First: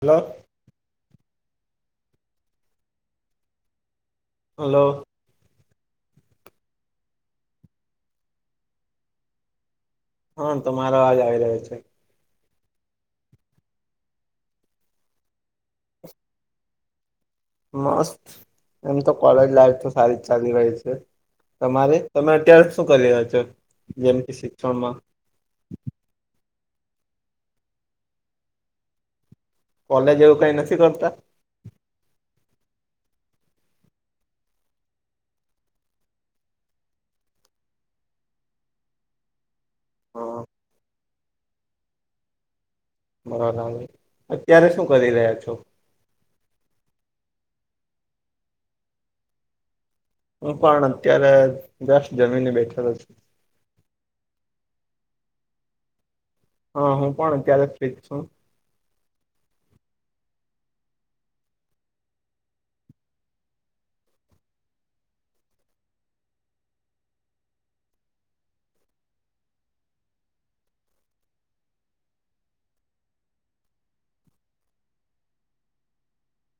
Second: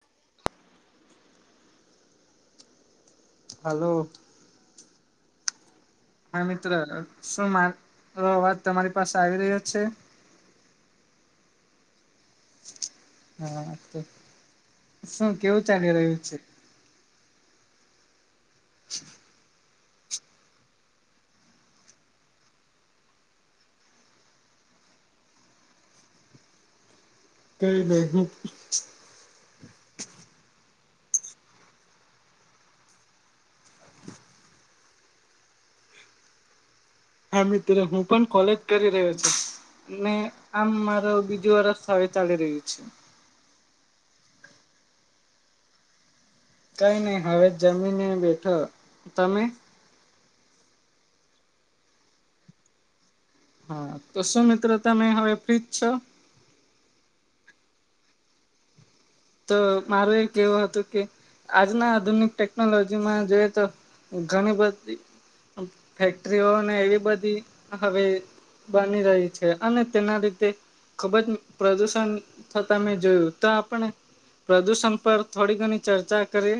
Hello. Hello. Hello. હા મિત્ર શું મારો અવાજ તમારી પાસે આવી રહ્યો છે? હા તમારો આવાજ આવી રહ્યો છે. હા તો શું કેવું ચાલી રહ્યું છે. મસ્ત, એમ તો કોલેજ લાઈફ તો સારી જ ચાલી રહી છે. તમારે તમે અત્યારે શું કરી રહ્યા છો જેમ કે શિક્ષણમાં? કઈ નહી. કોલેજ એવું કંઈ નથી કરતા? હા મિત્ર હું પણ કોલેજ કરી રહ્યો છું. ને હા આમ મારા બીજું વરસ હવે ચાલી રહ્યું છે. બરાબર, અત્યારે શું કરી રહ્યા છો? કઈ નહી હવે જમીને બેઠો તમે? હું પણ અત્યારે જસ્ટ જમીને બેઠેલો છું. હા તો શું મિત્ર તમે હવે ફ્ર્રી જ છો? હા હું પણ અત્યારે ફ્રી જ છું. તો મારે એ કેવું હતું કે આજના આધુનિક ટેકનોલોજીમાં જોઈએ તો ઘણી બધી ફેક્ટરીઓ ને એવી બધી હવે બની રહી છે અને તેના લીધે ખુબ જ પ્રદુષણ થતા મેં જોયું તો આપણે પ્રદૂષણ પર થોડી ઘણી ચર્ચા કરીએ?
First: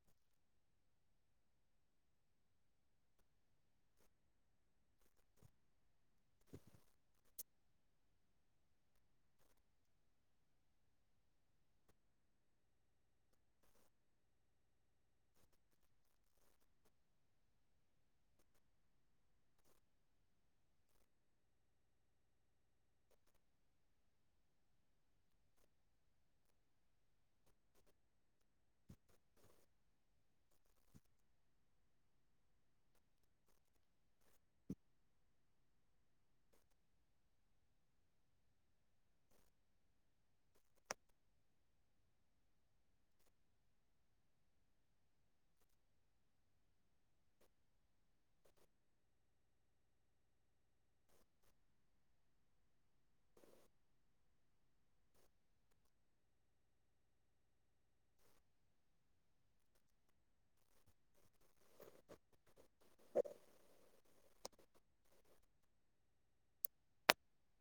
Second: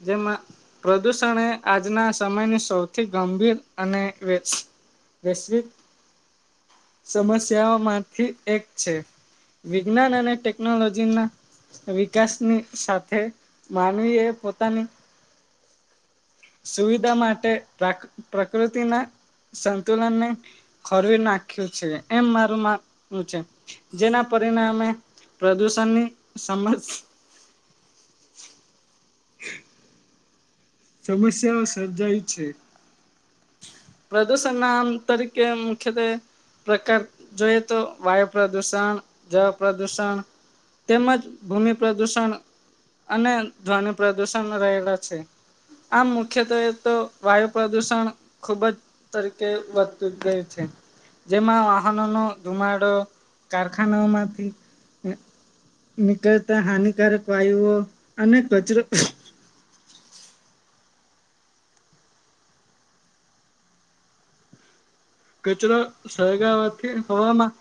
જેમાં પ્રદૂષણ એ આજના સમયની સૌથી ગંભીર અને વે વૈશ્વિક સમસ્યાઓમાંથી એક છે. વિજ્ઞાન અને ટેકનોલોજી ના વિકાસની સાથે માનવી એ પોતાની સુવિધા માટે પ્રા પ્રકૃતિના સંતુલનને ખોરવી નાખ્યું છે એમ મારું માનવું છે. જેના પરિણામે પ્રદુષણની સમસ્ સમસ્યાઓ સર્જાય છે. પ્રદુર્શના આમ તરીકે મુખ્યતે પ્રકાર જોઈએ તો વાયુ પ્રદુષણ, જળ પ્રદુષણ. તેમજ ભૂમિ પ્રદુષણ અને ધ્વનિ પ્રદૂષણ રહેલા છે. આમ મુખ્યત્વે તયે તો વાયુ પ્રદૂષણ ખુબ જ તરીકે વધતું જાય છે. જેમાં વાહનોનો ધુમાડો, કારખાનાઓમાંથી નીકળતા હાનિકારક વાયુઓ અને કચરો કચરો સળગાવાથી હવામાં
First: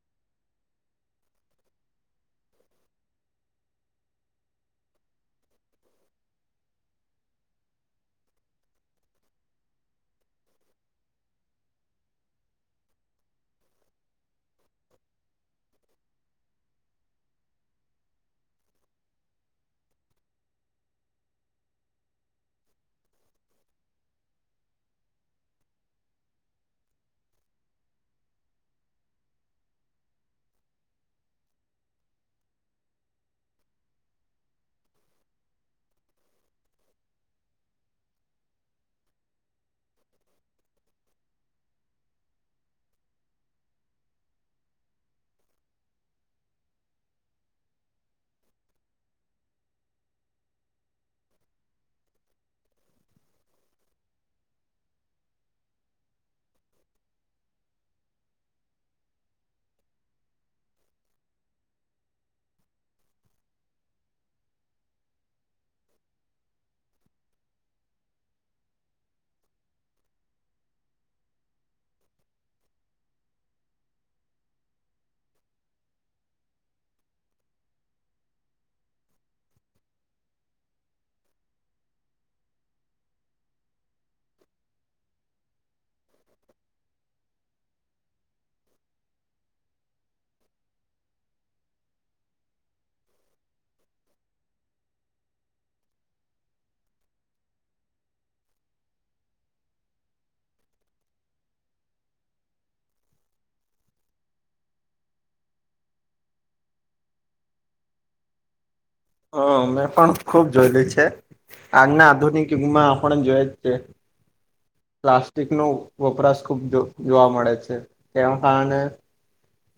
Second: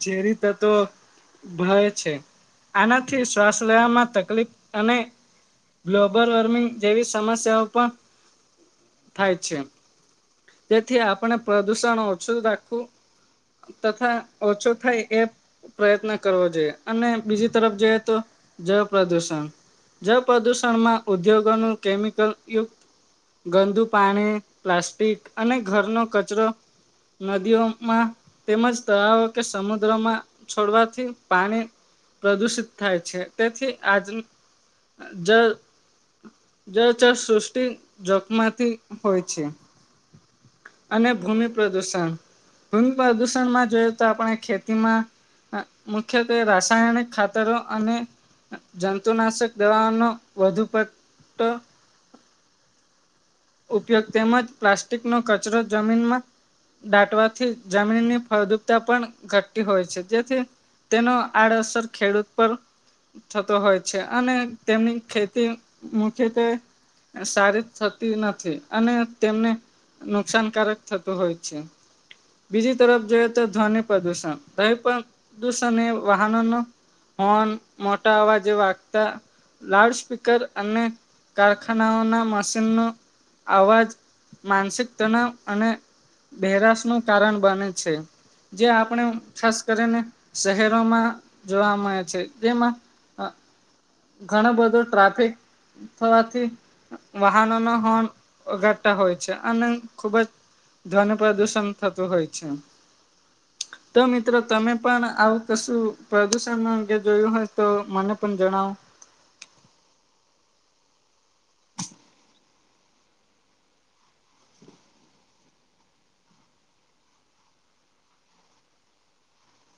ઝેરી તત્વ ભવે છે. આનાથી શ્વાસ લેવામાં તકલીફ અને ગ્લોબલ વોર્મિંગ જેવી સમસ્યાઓ પણ થાય છે. તેથી આપણે પ્રદૂષણ ઓછું રાખવુ તથા ઓછો થાય એ પ્રયત્ન કરવો જોઈએ અને બીજી તરફ જઈએ તો જળ પ્રદુષણ. જણ પ્રદૂષણમાં ઉદ્યોગોનું કેમિકલ યુક્ત ગંદુ પાણી પ્લાસ્ટિક અને ઘરનો કચરો નદીઓમાં તેમજ તો કે સમુદ્રમાં છોડવાથી પાણી પ્રદુષિત થાય છે. તેથી આજનું જ જ [unintelligible] સૃષ્ટિ જોકમાંથી હોય છે. અને ભૂમિ પ્રદુષણ. ભૂમિ પ્રદુષણમાં જોઈએ તો આપણે ખેતીમાં મુખ્યત્વે રાસાયણિક ખાતરો અને જંતુનાશક દવાનો વધુ પતક ઉપયોગ તેમજ પ્લાસ્ટિકનો કચરો જમીનમાં દાટવાથી જમીનની ફળદુપતા પણ ઘટતી હોય છે. જેથી તેનો આયડેસર ખેડૂત પર થતો હોય છે અને તેમની ખેતી મુખ્યતે સારી નથી અને તેમને નુકસાનકારક થતું હોય છે. બીજી તરફ જોઈએ તો ધ્વનિ પ્રદુષણ [unintelligible] પ્રદૂષણ એ વાહનો ફોન મોટા અવાજે વાગતા લાઉડ સ્પીકર અને કારખાનાઓના મશીનનો આવાજ માનસિક તનાવ અને બહેરાશનું કારણ બને છે. જે આપણે ખાસ કરીને શહેરોમાં જોવા મળે છે. જેમાં ઘણો બધો ટ્રાફિક થવાથી વાહનો નો હોન વગાડતા હોય છે અને ખૂબ જ ધ્વનિ પ્રદુષણ થતું હોય છે. તો મિત્રો તમે પણ આવું કશું પ્રદુષણ અંગે જોયું હોય તો મને પણ જણાવો. હ મેં પણ ખુબ જોયેલી છે આજના આધુનિક યુગમાં આપણ જોય જ છે. પ્લાસ્ટિકનો વપરાશ ખૂબ જો જોવા મળે છે. [unintelligible]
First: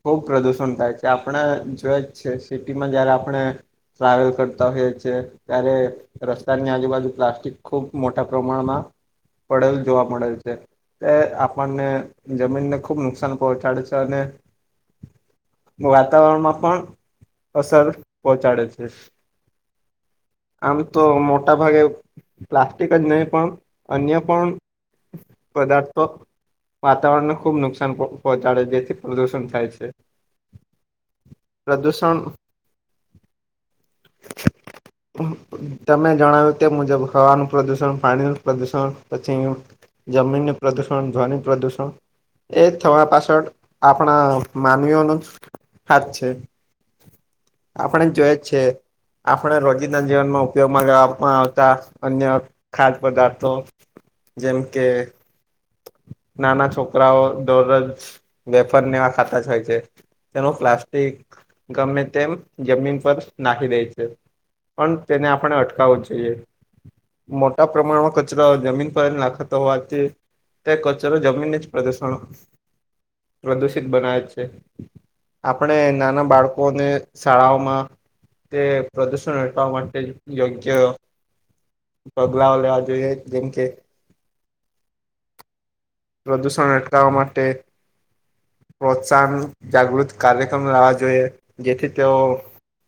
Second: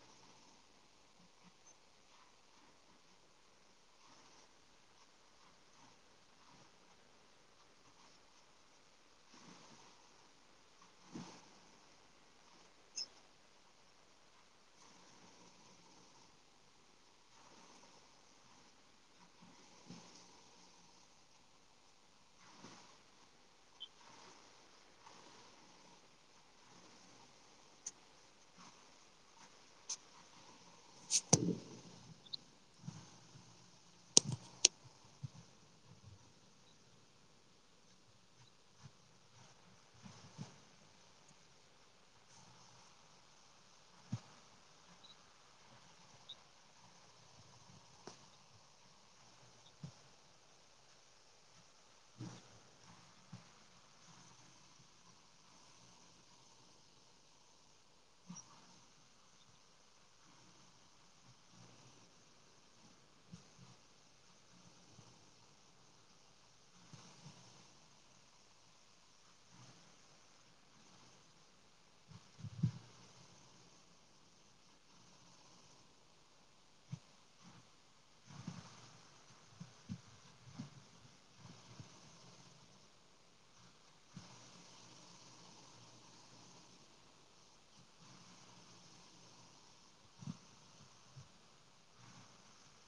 ખુબ પ્રદુષણ થાય છે. આપણે જોઈ જ છે સિટીમાં જયારે આપણે ટ્રાવેલ કરતા હોઈએ છીએ ત્યારે રસ્તાની આજુબાજુ પ્લાસ્ટિક ખુબ મોટા પ્રમાણમાં પડેલ જોવા મળેલ છે. એ આપણને જમીનને ખુબ નુકસાન પહોંચાડે છે અને વાતાવરણમાં પણ અસર પહોંચાડે છે. આમ તો મોટા ભાગે પ્લાસ્ટિક જ નહી પણ અન્ય પણ પદાર્થો વાતાવરણને ખુબ નુકસાન પ પહોંચાડે જેથી પ્રદુષણ થાય છે. [inaudible] [unintelligible] પ્રદૂષણ [unintelligible] તમે જણાવ્યું તે મુજબ હવાનું પ્રદુષણ, પાણીનું પ્રદુષણ પછી જમીન નુ પ્રદુષણ ધ્વનિ પ્રદુષણ એ થવા પાછળ આપણા. માનવીઓ નો હાત છે. આપણે જોય છે. આપણે રોજિંદ જીવનમાં ઉપયોગમાં લવામાં આવતા અન્ય ખાદ્ય પદાર્થો જેમ કે નાના છોકરાઓ દોરજ વેફાર નેવા ખાતા તેનો પ્લાસ્ટિક ગમે તેમ જમીન પર નાખી દે છે. પણ તેને આપણે અટકાવવું જોઈએ. મોટા પ્રમાણમાં કચરો જમીન પર નાખતા હોવાથી તે કચરો જમીન જ પ્રદુષણ પ્રદુષિત બનાવે છે. આપણે નાના બાળકોને શાળાઓમાં તે પ્રદુષણ અટકાવા માટે યોગ્ય પગલાઓ લેવા જોઈએ જેમ કે. પ્રદૂષણ અટકાવવા માટે. સાન જાગૃત કાર્યક્રમ લાવવા જોઈએ જેથી તેઓ.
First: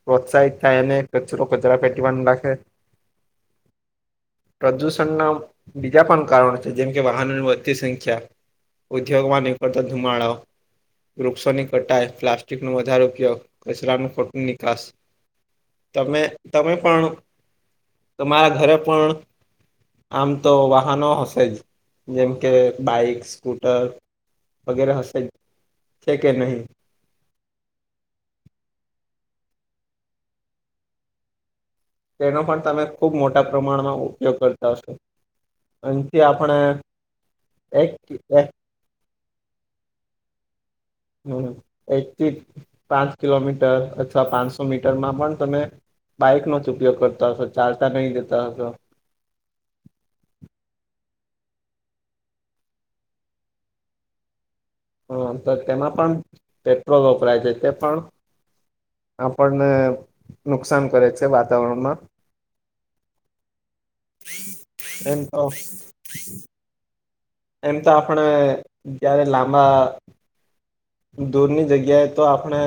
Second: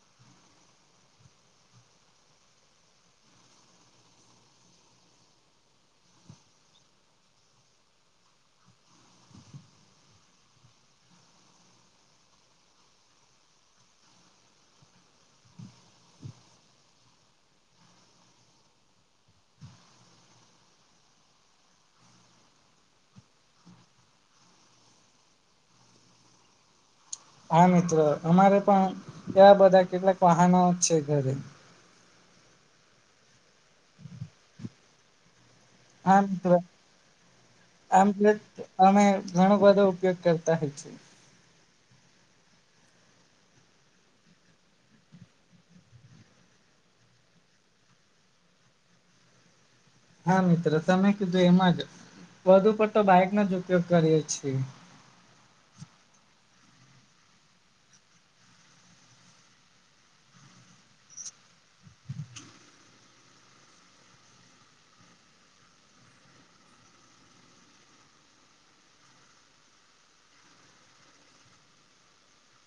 પ્રોત્સાહિત થાય એને કચરો કચરા પેટીવાનું નાખે. પ્રદૂષણના બીજા પણ કારણો છે જેમ કે વાહનોની વધતી સંખ્યા. ઉદ્યોગ માં નિકળતા ધુમાડા ઓ. વૃક્ષોની કટાઈ પ્લાસ્ટિક નો વધારે ઉપયોગ કચરાનું ખોટું નિકાસ. તમે તમે પણ તમારા ઘરે પણ. આમ તો વાહનો હશે જ જેમ કે બાઈક સ્કૂટર. વગેરે હશે જ છે કે નહી. હા મિત્રો અમારે પણ એવા બધા કેટલાક વાહનો છે ઘરે. તેનો પણ તમે ખુબ મોટા પ્રમાણમાં ઉપયોગ કરતા હશો. હા અહીથી મિત્ર આપણે એક આમ એક. અમે ઘણો બધો ઉપયોગ કરતા હોયે છીએ. હમ્મ એક થી પાંચ કિલોમીટર અથવા પાંચસો મીટરમાં પણ તમે. બાઈક નો જ ઉપયોગ કરતા હશો ચાલતા નહી જતા હશો. હા મિત્ર તમે કીધું એમ જ વધુ પર તો બાઇકનો જ ઉપયોગ કરીએ છીએ. હા તો તેમા પણ પેટ્રોલ વાપરાય છે તે પણ. આપણને નુકસાન કરે છે વાતાવરણમાં. એમ એમ તો આપણે જયારે લાંબા. દૂરની જગ્યાએ તો આપણે.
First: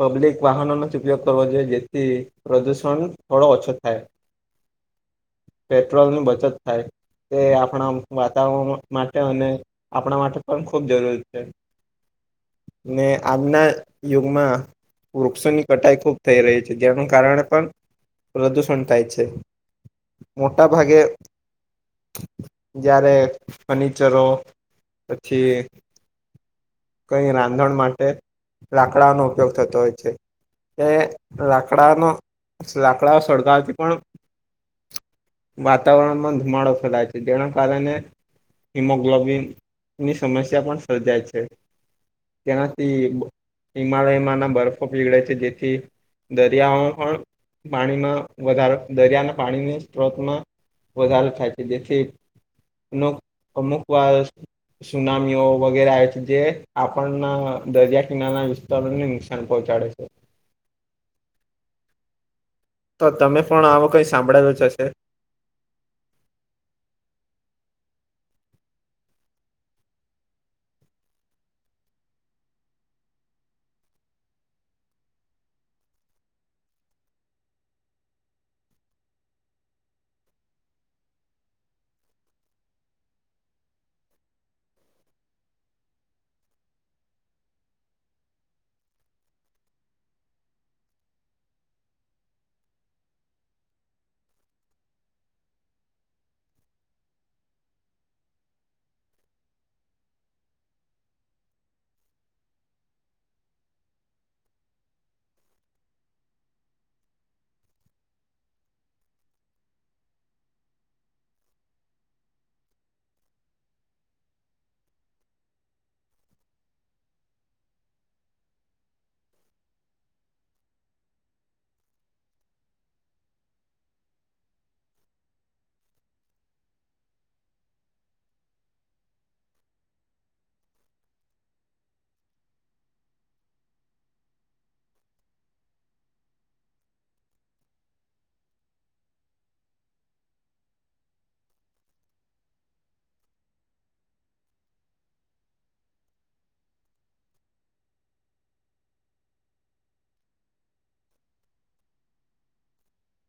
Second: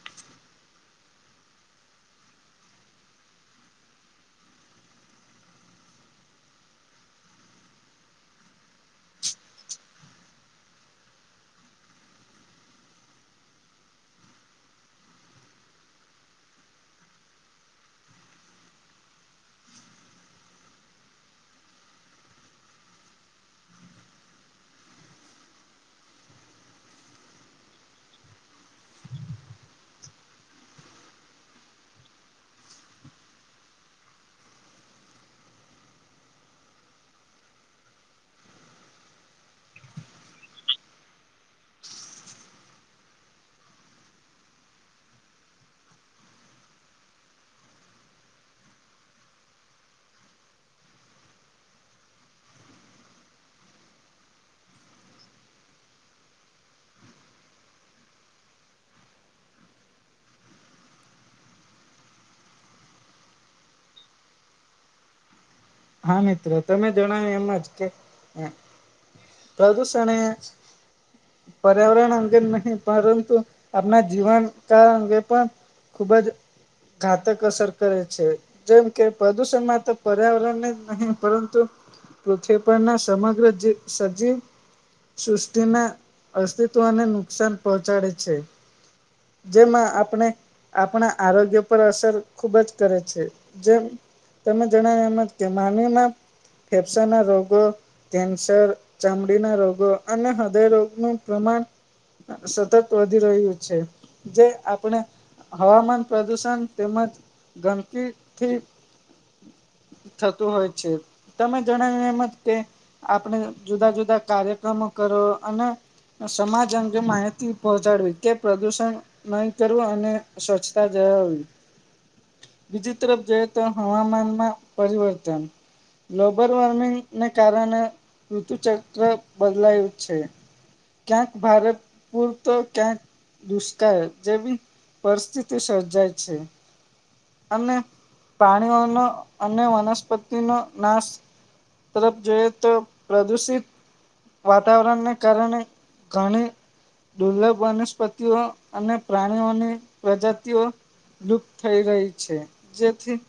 પબ્લિક વાહન નથી ઉપયોગ કરવો જો જેથી પ્રદૂષણ થોડો ઓછો થાય. પેટ્રોલ ની બચત થાય તે આપણા વાતાવરણ માટે અને આપણા માટે પણ ખુબ જરૂરી છે. ને આજના યુગમાં. વૃક્ષોની કટાઈ ખૂબ થઈ રહી છે જેનું કારણે પણ પ્રદુષણ થાય છે. મોટા ભાગે. જયારે ફર્નિચરો પછી. કઈ રાંધણ માટે લાકડાનો ઉપયોગ થતો હોય છે. તે લાકડાનો લાકડાઓ સળગાવથી પણ. વાતાવરણમાં ધુમાડો ફેલાય છે જેના કારણે. હિમોગ્લોબિનની સમસ્યા પણ સર્જાય છે. તેનાથી હિમાલયમાંના બરફો પીગળે છે જેથી. દરિયામાં પણ પાણીમાં વધારો દરિયાના પાણીને સ્ત્રોતમાં. વધારો થાઈ છે પછી અમુક અમુક વાર સુનામીઓ વગેરે આવે છે જે. આપણના દરિયા કિનારાના વિસ્તારોને નુકસાન પહોંચાડે છે. તો તમે પણ આવો કઈ સાંભડેલું હશે. હા મિત્ર તમે જણાવ્યું એમ જ કે. પ્રદુષણે પર્યાવરણ અંગે નહીં પરંતુ આપણા જીવનકાળ અંગે પણ. ખુબ જ ઘાતક અસર કરે છે જેમ કે પ્રદુષણમાં તો પર્યાવરણ. નહી પરંતુ પૃથ્વી પરના સમગ્ર સજીવ. સૃષ્ટિના અસ્તિત્વને નુકસાન પહોંચાડે છે. જેમાં આપણે આપણા આરોગ્ય પર અસર ખુબ જ કરે છે જેમ. તમે જણાયવુ એમ જ કે માનવીમાં ફેફસાના રોગો. કેન્સર ચામડીના રોગો અને હૃદય રોગનું પ્રમાણ. સતત વધી રહ્યું છે. જે આપણે હવામાન પ્રદુષણ તેમજ ગંધકી થી થતું હોય છે તમે જણાવ્યું એમ જ કે આપણે જુદા જુદા કાર્યક્રમો કરો અને. સમાજ અંગે માહિતી પહોંચાડવી કે પ્રદુષણ. નહી કરવું અને સ્વચ્છતા જવાવી. બીજી તરફ જઈએ તો હવામાનમાં પરિવર્તન. ગ્લોબલ વોર્મિંગને કારણે ઋતુચક્ર બદલાયું છે. ક્યાંક ભારે પૂર તો ક્યાંક દુશ ત્યારે જેવી પરિસ્થિતિ સર્જાય છે. અને પ્રાણીઓનો અને વનસ્પતિનો નાશ તરફ જોએ તો પ્રદૂષિત વાતાવરણને કારણે ઘણી દુર્લભ વનસ્પતિઓ અને પ્રાણીઓની પ્રજાતિઓ લુપ્ત થઈ રહી છે, જેથી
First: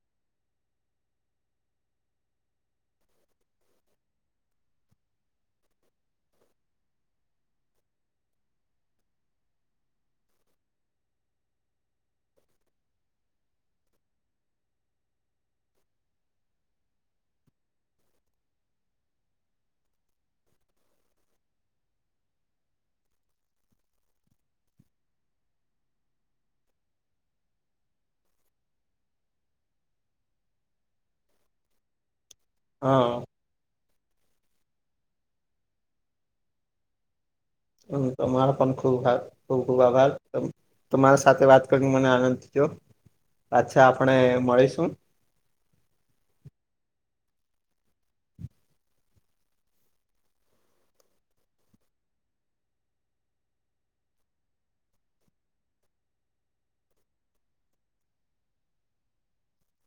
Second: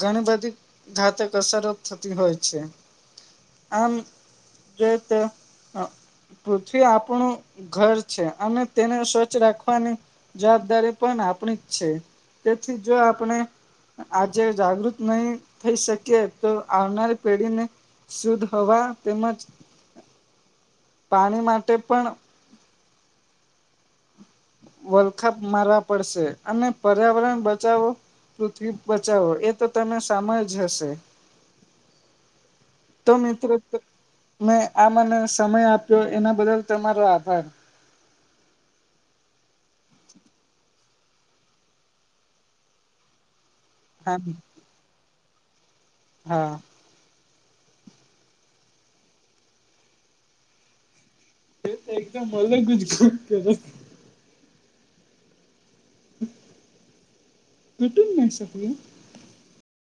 ઘણી બધી ઘાતક અસરો થતી હોય છે, આમ જે તે હા. પૃથ્વી આપણું ઘર છે, અને તેને સ્વચ્છ રાખવાની જવાબદારી પણ આપણી જ છે, તેથી જો આપણે આજે જાગૃત નહી થઈ શકે તો આવનારી પેઢીને શુદ્ધ હવા તેમજ પાણી માટે પણ વલખા મારવા પડશે અને પર્યાવરણ બચાવો પૃથ્વી બચાવો એ તો તમે સામળ્યું જ હશે. તો હા મિત્રો મેં આ મને સમય આપ્યો એના બદલ તમારો આભાર. તમાર પણ ખૂબાાર ખૂબ ખૂબ આભાર તમે તમારા સાથે વાત કરીને મને આનંદ થયો પાછા આપણે હા મળીશું. હા. [unintelligible] ઘટન ના સકું.